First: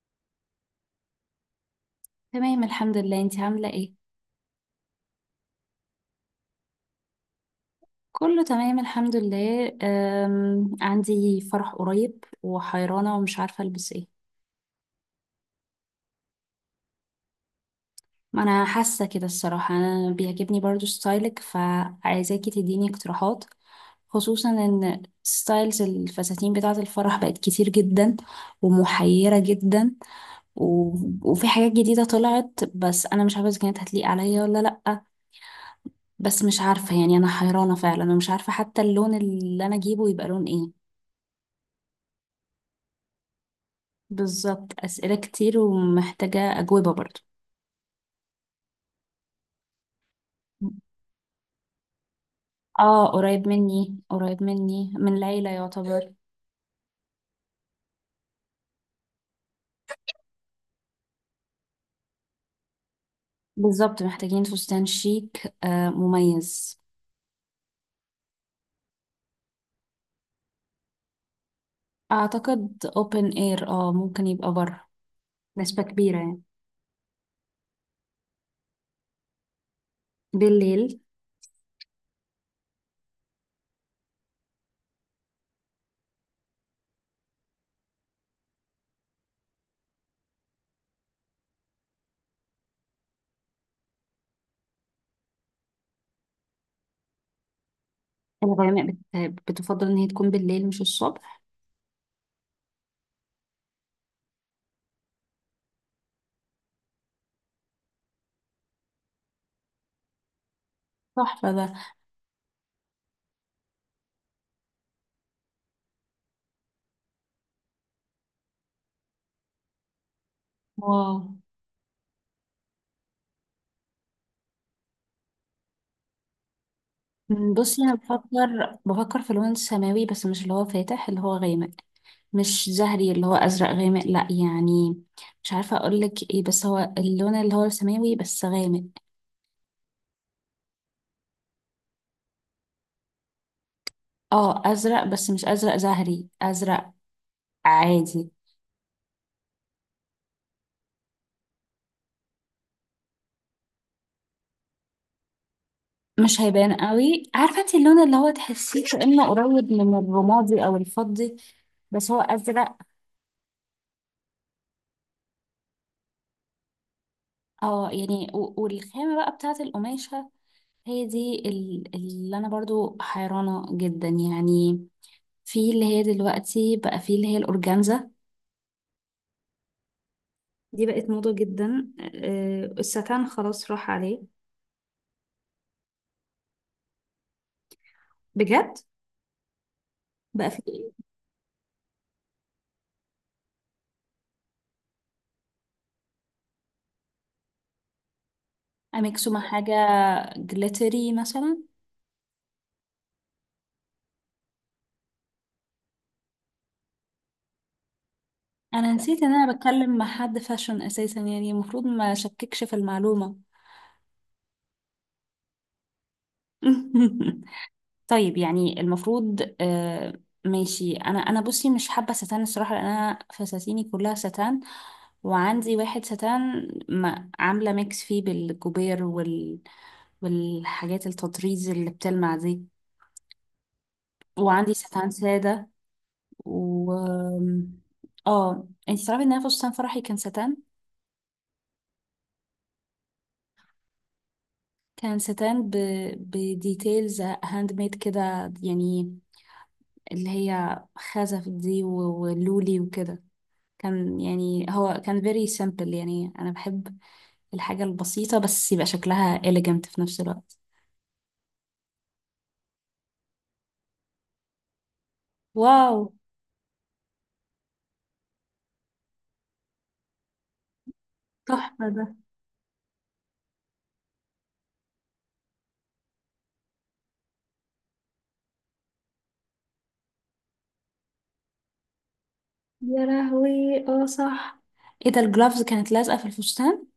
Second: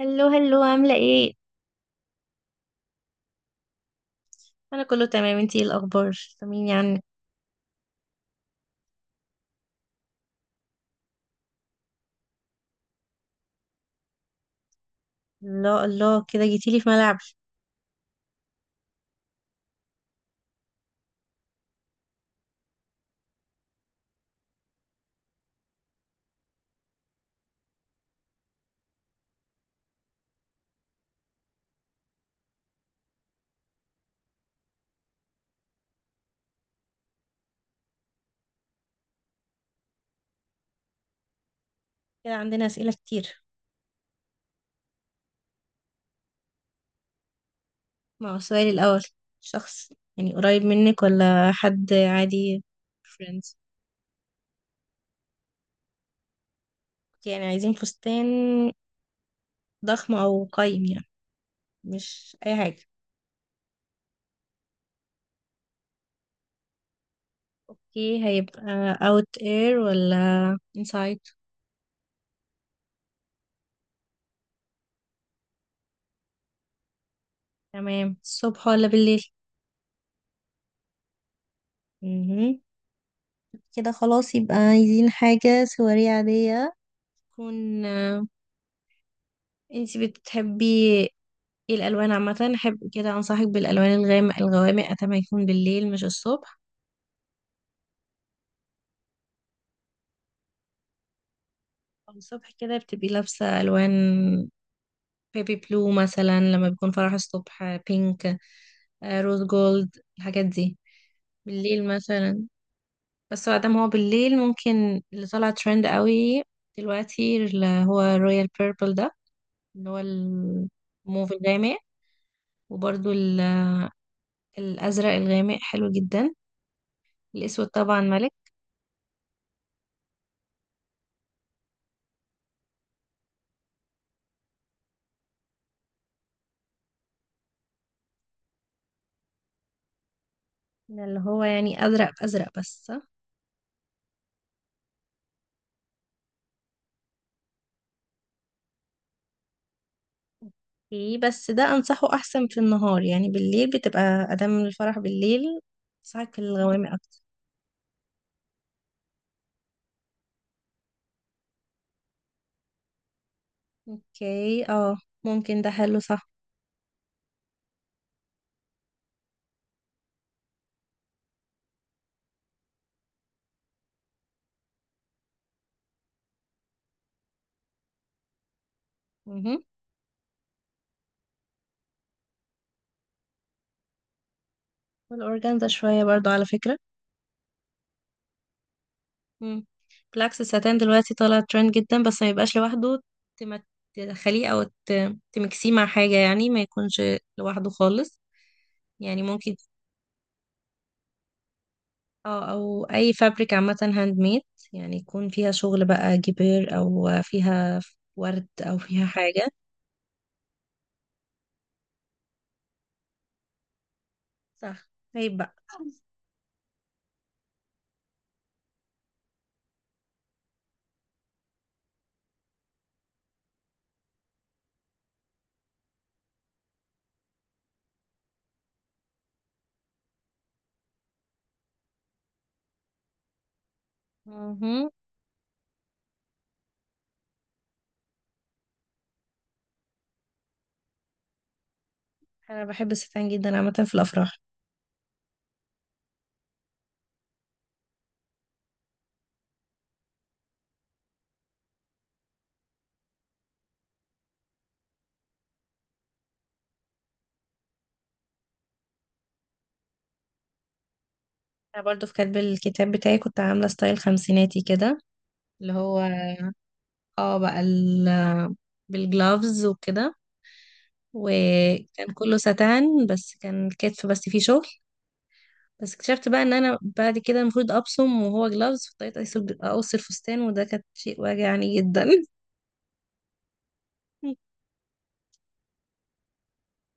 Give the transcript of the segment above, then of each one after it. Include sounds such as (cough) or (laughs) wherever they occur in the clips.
هلو هلو، عاملة ايه؟ تمام، الحمد لله. انتي عاملة ايه؟ انا كله تمام، انتي ايه الاخبار؟ طمني عنك. كله تمام الحمد لله. عندي فرح قريب وحيرانة ومش عارفة البس ايه. الله الله، كده جيتيلي في ملعب. ما انا حاسة كده الصراحة، انا بيعجبني برضو ستايلك، فعايزاكي تديني اقتراحات، خصوصا ان ستايلز الفساتين بتاعة الفرح بقت كتير جدا ومحيرة جدا. و... وفي حاجات جديدة طلعت بس انا مش عارفة اذا كانت هتليق عليا ولا لأ. بس مش عارفة، يعني انا حيرانة فعلا، انا مش عارفة حتى اللون اللي انا اجيبه يبقى لون ايه. كده عندنا اسئلة كتير. بالظبط، أسئلة كتير ومحتاجة أجوبة برضو. مع السؤال الاول، شخص يعني قريب منك ولا حد عادي؟ اه، قريب فريندز؟ مني قريب مني، من العيلة يعتبر. يعني عايزين فستان ضخم او قايم يعني، مش اي حاجة. بالظبط، محتاجين فستان شيك، مميز. اوكي، هيبقى اوت اير ولا انسايد؟ أعتقد open air، ممكن يبقى بره، نسبة كبيرة يعني. تمام، الصبح ولا بالليل؟ بالليل. مهم. كده خلاص يبقى عايزين حاجة سواري عادية تكون. انتي بتحبي ايه الالوان عامه؟ احب كده انصحك بالالوان الغامق الغوامق، اتمنى يكون بالليل مش الصبح. الغيماء. بتفضل إن هي تكون بالليل مش الصبح. أو الصبح كده بتبقي لابسه الوان بيبي بلو مثلا، لما بيكون فرح الصبح بينك روز جولد الحاجات دي. تحفة ده. بالليل مثلا، بس بعد ما دام هو بالليل، ممكن اللي طلع ترند قوي دلوقتي اللي هو رويال بيربل ده، اللي هو واو. الموف الغامق. وبرده الازرق الغامق حلو جدا. الاسود بصي، انا طبعا ملك. بفكر في لون سماوي، بس مش اللي هو فاتح، اللي هو غامق. مش زهري، اللي هو ازرق غامق، لا يعني. مش عارفه اقول لك ايه، بس هو اللون اللي هو السماوي بس غامق. اللي هو يعني ازرق في ازرق بس، صح؟ اه، ازرق بس مش ازرق زهري، ازرق عادي. ايه بس ده انصحه احسن في النهار، يعني بالليل بتبقى ادام الفرح بالليل صحك مش هيبان الغوامق اكتر. قوي، عارفه انت اللون اللي هو تحسيه كانه قريب من الرمادي او الفضي، بس هو ازرق. اوكي، اه ممكن ده حلو، صح؟ اه، يعني والخامه بقى بتاعه القماشه، هي دي اللي انا برضو حيرانه جدا يعني. في اللي هي دلوقتي، بقى في اللي هي الأورجانزا. مهم. دي بقت موضة جدا. الستان خلاص راح عليه. والاورجانزا شويه برضو على فكره. بجد. مم. بالعكس بقى في الستان ايه؟ دلوقتي طالع ترند جدا، بس ما يبقاش لوحده. تم- تدخليه او تمكسيه مع حاجه، يعني ما يكونش لوحده خالص. يعني أميكسو مع ممكن حاجة. جليتري مثلا. اه، او اي فابريك عامة هاند ميد، يعني يكون فيها شغل بقى جبير او فيها ورد او أنا فيها نسيت إن حاجة. أنا بتكلم مع حد فاشن أساسا، يعني المفروض ما شككش في المعلومة. صح. طيب بقى. (laughs) طيب، يعني المفروض. ماشي. أنا بصي مش حابة ستان الصراحة، لأن أنا فساتيني كلها ستان. وعندي واحد ستان ما عاملة ميكس فيه بالجوبير والحاجات، التطريز اللي بتلمع دي. وعندي مهم. ستان سادة، و اه انت تعرفي ان انا فستان فرحي كان ستان. انا بحب الستان جدا عامة في الافراح. كان ستان بديتيلز هاند ميد كده، يعني اللي هي خزف دي ولولي وكده. كان، يعني هو كان very simple، يعني انا بحب الحاجة البسيطة بس يبقى شكلها elegant في نفس الوقت. انا برضو في كاتب الكتاب بتاعي كنت عاملة ستايل خمسيناتي كده، اللي واو، هو اه، بقى ال بالجلافز وكده. تحفة وكان ده. كله ستان بس كان الكتف بس فيه شغل. بس اكتشفت بقى ان انا بعد كده المفروض ابصم وهو جلافز، فاضطريت اقص أقص الفستان، وده كان شيء واجعني جدا. يا لهوي. اه، صح. ايه ده، الجلافز كانت لازقة في الفستان؟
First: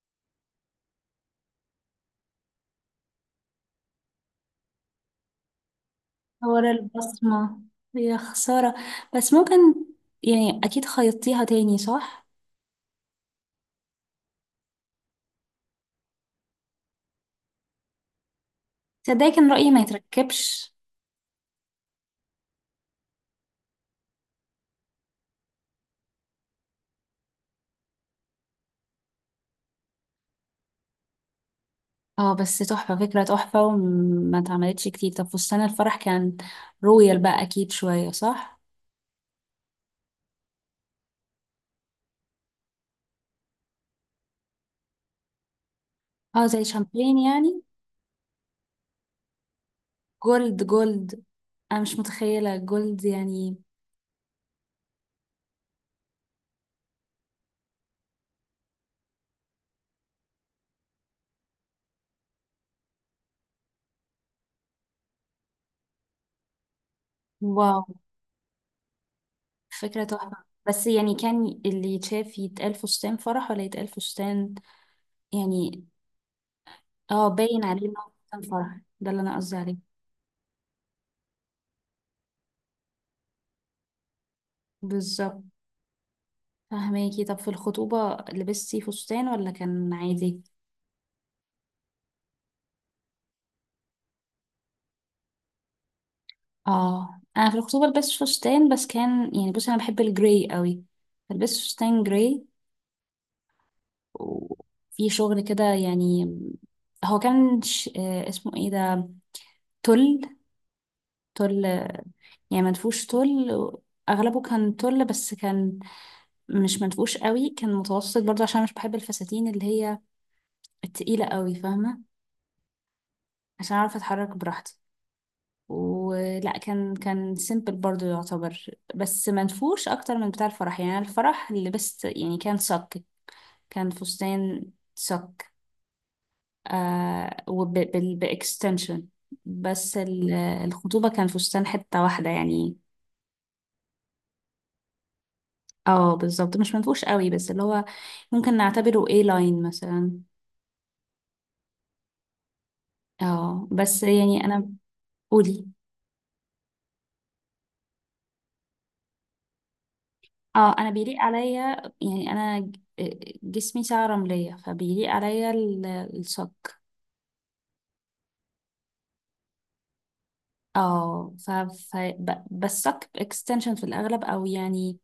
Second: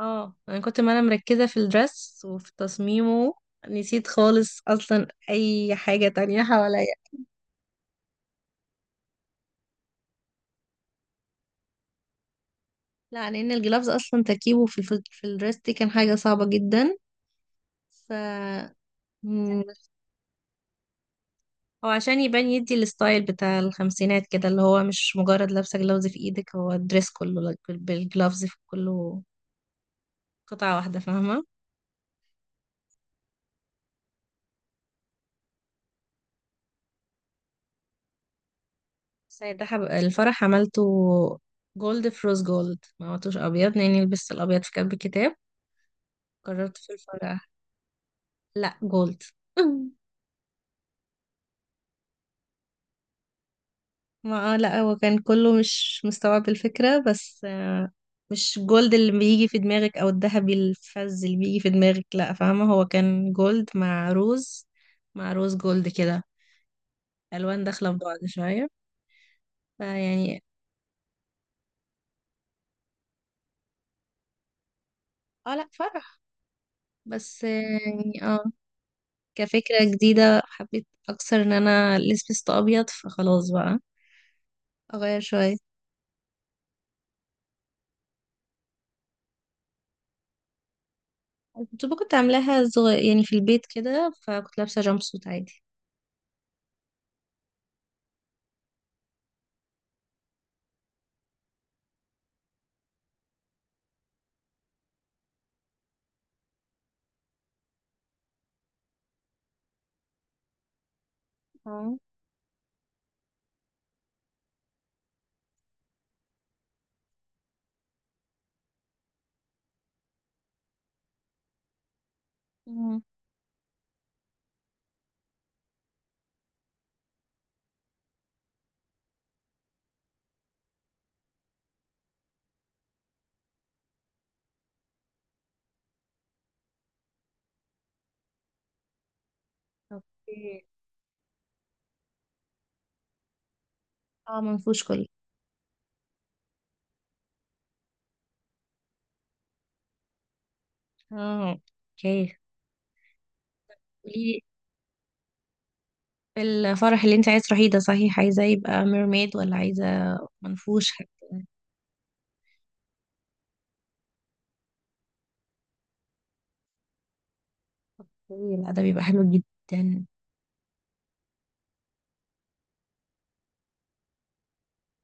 اه، انا ما انا مركزة في الدرس وفي تصميمه، نسيت خالص اصلا اي حاجة تانية ورا حواليا. البصمة، يا خسارة. بس ممكن، يعني أكيد خيطتيها تاني صح؟ لا، لان الجلافز اصلا تركيبه في في الدرس دي كان حاجة صعبة جدا. ف... تصدقي كان مم، رأيي ما يتركبش. هو عشان يبان يدي الستايل بتاع الخمسينات كده، اللي هو مش مجرد لابسة جلافز في ايدك، هو الدرس كله بالجلافز في كله، قطعة واحدة، فاهمة؟ اه، بس تحفة، فكرة تحفة وما اتعملتش كتير. طب فستان الفرح كان رويال بقى أكيد شوية، صح؟ بس ده حب... الفرح عملته جولد في روز جولد، ما عملتوش ابيض لاني لبست الابيض في كتب الكتاب. اه، زي قررت في شامبين الفرح يعني. لا جولد. (laughs) جولد جولد، أنا مش متخيلة جولد يعني. ما لا هو كان كله مش مستوعب الفكرة، بس مش جولد اللي بيجي في دماغك او الذهبي الفز اللي بيجي في دماغك، لا فاهمة، هو كان جولد مع روز، مع روز جولد كده، الوان واو، داخلة في بعض شوية. فكرة تحفة. فيعني... بس يعني كان اللي يتشاف يتقال فستان فرح ولا يتقال فستان اه لا، يعني. فرح. اه، بس باين عليه إنه يعني فستان اه. فرح، ده اللي أنا قصدي عليه. كفكرة جديدة حبيت اكثر ان انا لبست ابيض، فخلاص بقى اغير بالظبط، شوية. فهماكي. طب في الخطوبة لبستي فستان ولا كان عادي؟ كنت عاملاها صغير يعني في البيت كده، فكنت لابسة جامب سوت عادي. اه، انا في الخطوبة لبست فستان، بس كان يعني بصي انا بحب الجراي قوي، فلبست فستان جراي وفي شغل كده يعني. هو كان اسمه ايه ده، تل. تل، اه. يعني منفوش تل. اغلبه كان تل، بس كان مش منفوش قوي، كان متوسط برضه عشان مش بحب الفساتين اللي هي التقيلة قوي، فاهمة؟ عشان اعرف اتحرك براحتي، ولا كان سيمبل برضو يعتبر، بس منفوش اكتر من بتاع الفرح. يعني أنا الفرح اللي لبست يعني كان صك. كان فستان صك وباكستنشن. بس اوكي. الخطوبة كان فستان حتة واحدة يعني. اه، منفوش كله. اه، بالظبط، مش منفوش قوي، بس اللي هو ممكن نعتبره اي لاين مثلا. اه. اوكي، اه، بس قولي يعني انا. قولي. لي الفرح اللي انت عايز تروحيه ده صحيح، عايزة يبقى ميرميد ولا عايزة اه، انا منفوش بيليق حتى؟ عليا، يعني انا جسمي ساعة رملية، فبيليق عليا الصك. اوكي، لا ده بيبقى حلو جدا. اه، بس صك اكستنشن في الاغلب، او يعني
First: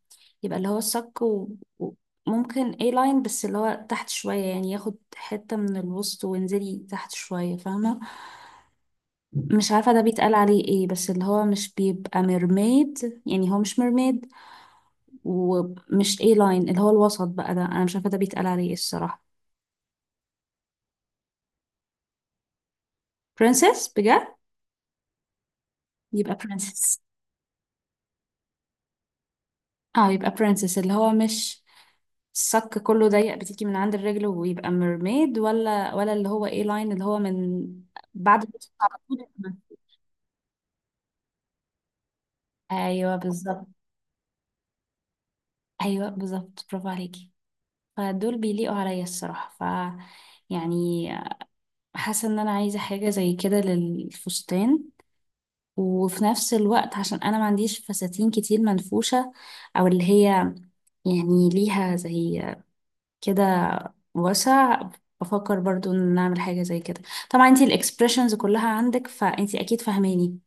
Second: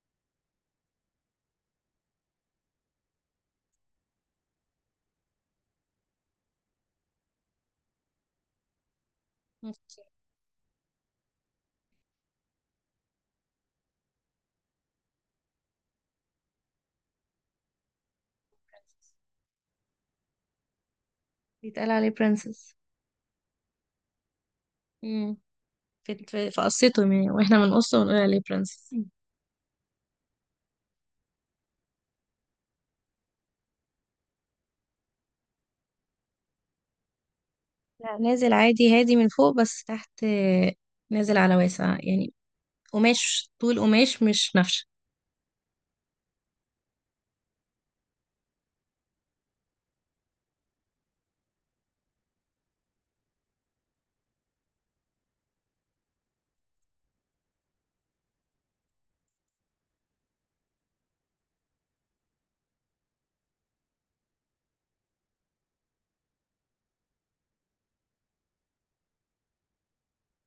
يبقى اللي هو الصك و- ممكن اي لاين، بس اللي هو تحت شوية، يعني ياخد حتة من الوسط وانزلي تحت شوية، فاهمة؟ مش عارفة اوكي. ده بيتقال عليه ايه، بس اللي هو مش بيبقى ميرميد، يعني هو مش ميرميد. ومش اي لاين، اللي هو الوسط بقى ده انا مش عارفة ده بيتقال عليه ايه الصراحة. بيتقال عليه برنسس. برنسس، بجد؟ امم، في يبقى في في برنسس. قصته يعني، واحنا بنقصه ونقول عليه برنسس. اه يبقى برنسس، اللي هو مش الصك كله ضيق بتيجي من عند الرجل ويبقى ميرميد، ولا اللي هو ايه لاين اللي هو من لا بعد نازل الوسط على عادي، هادي طول. من فوق بس تحت نازل على واسع يعني، ايوه قماش بالظبط. طول قماش مش نفش. ايوه بالظبط، برافو عليكي. فدول بيليقوا عليا الصراحه، ف يعني حاسه ان انا عايزه حاجه زي كده للفستان، وفي نفس الوقت عشان انا ما عنديش فساتين كتير منفوشه، او اللي هي يعني ليها زي كده واسع، بفكر برضو ان نعمل حاجة زي كده. طبعا انتي الاكسبريشنز كلها عندك، فانتي اكيد فاهماني.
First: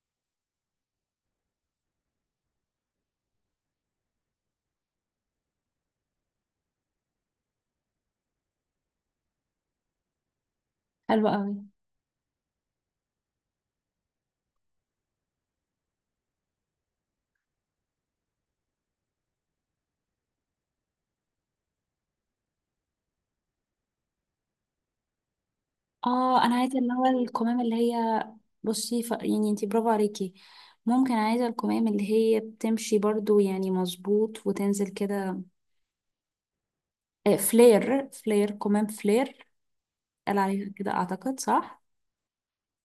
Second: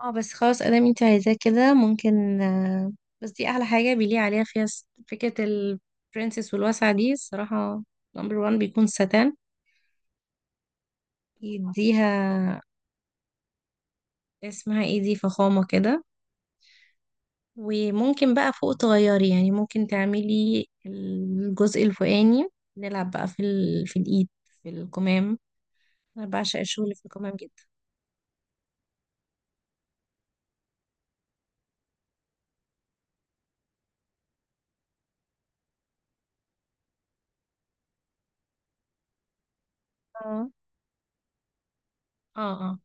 اه بس خلاص، ادام انت عايزاه كده ممكن بس دي احلى حاجه بيليق عليها، فيها فكره البرنسس والواسعه دي الصراحه. نمبر وان بيكون ساتان، حلو قوي. يديها اسمها ايه دي، فخامه كده. وممكن بقى فوق تغيري، يعني ممكن تعملي الجزء الفوقاني، نلعب بقى في ال... في الايد، في الكمام. انا اه، انا بعشق عايزة اللي الشغل في هو الكمام الكمام جدا. اللي هي. بصي يعني انتي برافو عليكي. ممكن عايزة الكمام اللي هي بتمشي برضو، يعني مظبوط وتنزل كده. فلير، فلير، كمام فلير. قال اه عليها كده اعتقد، صح؟ اه. اه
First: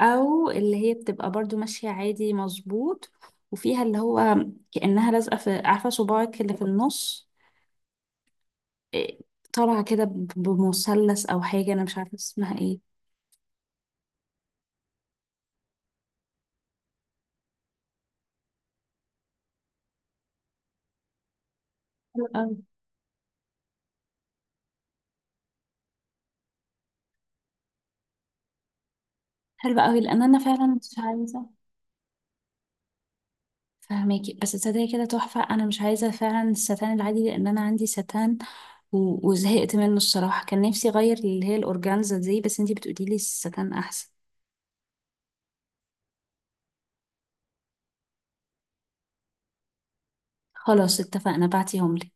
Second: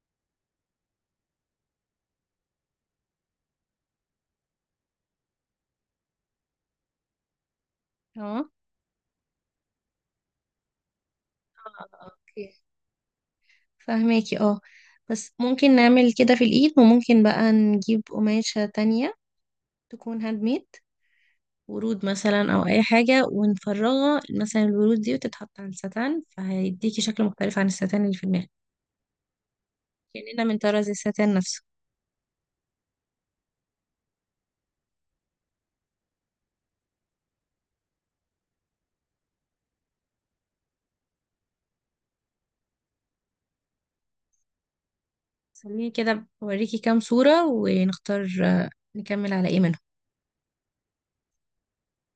او اللي هي بتبقى برضو ماشية عادي مظبوط، وفيها اللي هو كأنها لازقة في، عارفة صباعك اللي في النص؟ اه. إيه، طالعة كده بمثلث أو حاجة، أنا مش عارفة اسمها اوكي. ايه. فهماكي، اه. بس ممكن نعمل كده في الايد، وممكن بقى نجيب قماشة تانية تكون هاند ميد، ورود حلوة مثلا أوي. او اي حاجة، ونفرغها مثلا الورود دي وتتحط على الستان، فهيديكي شكل مختلف عن الستان اللي في دماغك، حلوة أوي، لأن أنا كأننا من فعلا طراز مش الستان عايزة. نفسه. فهماكي، بس تصدقي كده تحفة، أنا مش عايزة فعلا الستان العادي، لأن أنا عندي ستان وزهقت منه الصراحة، كان نفسي أغير اللي هي الأورجانزا دي، بس انتي بتقوليلي الستان أحسن. خليني كده بوريكي كام صورة ونختار نكمل على ايه منهم. خلاص اتفقنا، بعتيهم لي.